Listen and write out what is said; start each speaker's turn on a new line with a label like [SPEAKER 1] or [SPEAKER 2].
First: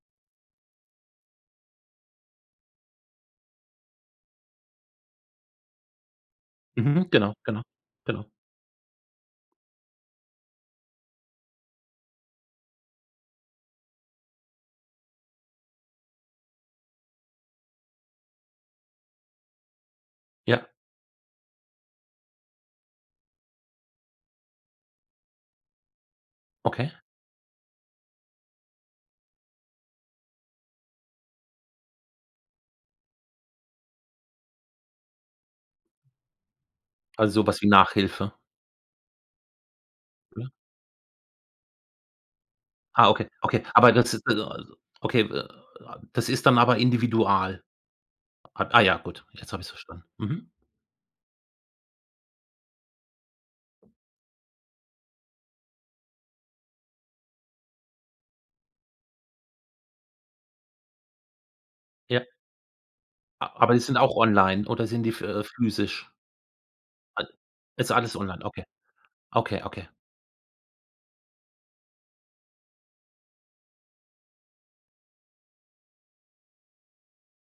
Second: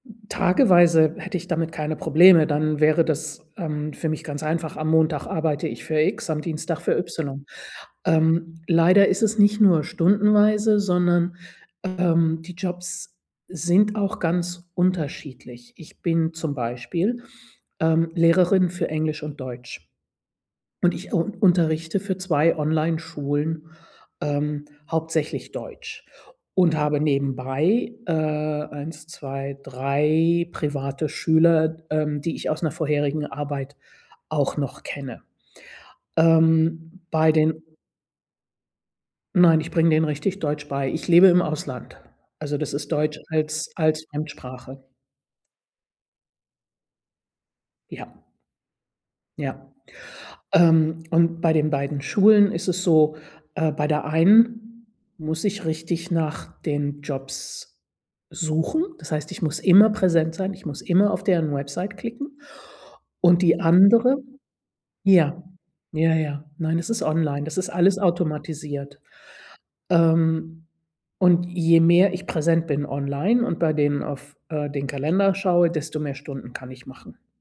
[SPEAKER 1] Tageweise hätte ich damit keine Probleme, dann wäre das, ähm, für mich ganz einfach. Am Montag arbeite ich für X, am Dienstag für
[SPEAKER 2] Mhm. Genau,
[SPEAKER 1] Y.
[SPEAKER 2] genau, genau.
[SPEAKER 1] Ähm, leider ist es nicht nur stundenweise, sondern, ähm, die Jobs sind auch ganz unterschiedlich. Ich bin zum Beispiel, ähm, Lehrerin für Englisch und Deutsch.
[SPEAKER 2] Ja.
[SPEAKER 1] Und ich u unterrichte für 2 Onlineschulen, ähm, hauptsächlich Deutsch und
[SPEAKER 2] Okay.
[SPEAKER 1] habe nebenbei, äh, 1, 2, 3 private Schüler, ähm, die ich aus 'ner vorherigen Arbeit auch noch kenne. Ähm, bei
[SPEAKER 2] Also, so was
[SPEAKER 1] den
[SPEAKER 2] wie Nachhilfe?
[SPEAKER 1] Nein, ich bringe denen richtig
[SPEAKER 2] Mhm.
[SPEAKER 1] Deutsch bei. Ich lebe im Ausland. Also, das ist
[SPEAKER 2] Ah,
[SPEAKER 1] Deutsch
[SPEAKER 2] okay, okay.
[SPEAKER 1] als
[SPEAKER 2] Aber
[SPEAKER 1] als
[SPEAKER 2] das ist also also
[SPEAKER 1] Fremdsprache.
[SPEAKER 2] okay, [unintelligible] das ist dann aber individual.
[SPEAKER 1] Ja.
[SPEAKER 2] A ah ja, gut, jetzt hab ich's
[SPEAKER 1] Ja.
[SPEAKER 2] verstanden. Mhm.
[SPEAKER 1] Ähm, und bei den beiden Schulen ist es so: Äh, bei der einen muss ich richtig nach den Jobs suchen, das heißt ich muss immer präsent sein, ich muss immer auf deren Website
[SPEAKER 2] Ja.
[SPEAKER 1] klicken, und
[SPEAKER 2] A
[SPEAKER 1] die
[SPEAKER 2] aber die sind auch
[SPEAKER 1] andere
[SPEAKER 2] online oder sind die f äh,
[SPEAKER 1] ja,
[SPEAKER 2] physisch?
[SPEAKER 1] ja, ja, nein, es ist
[SPEAKER 2] Alle
[SPEAKER 1] online, das ist
[SPEAKER 2] Ist
[SPEAKER 1] alles
[SPEAKER 2] alles online, okay.
[SPEAKER 1] automatisiert.
[SPEAKER 2] Okay, okay.
[SPEAKER 1] Ähm, und je mehr ich präsent bin online und bei denen auf, äh, den Kalender schaue, desto mehr Stunden kann ich machen.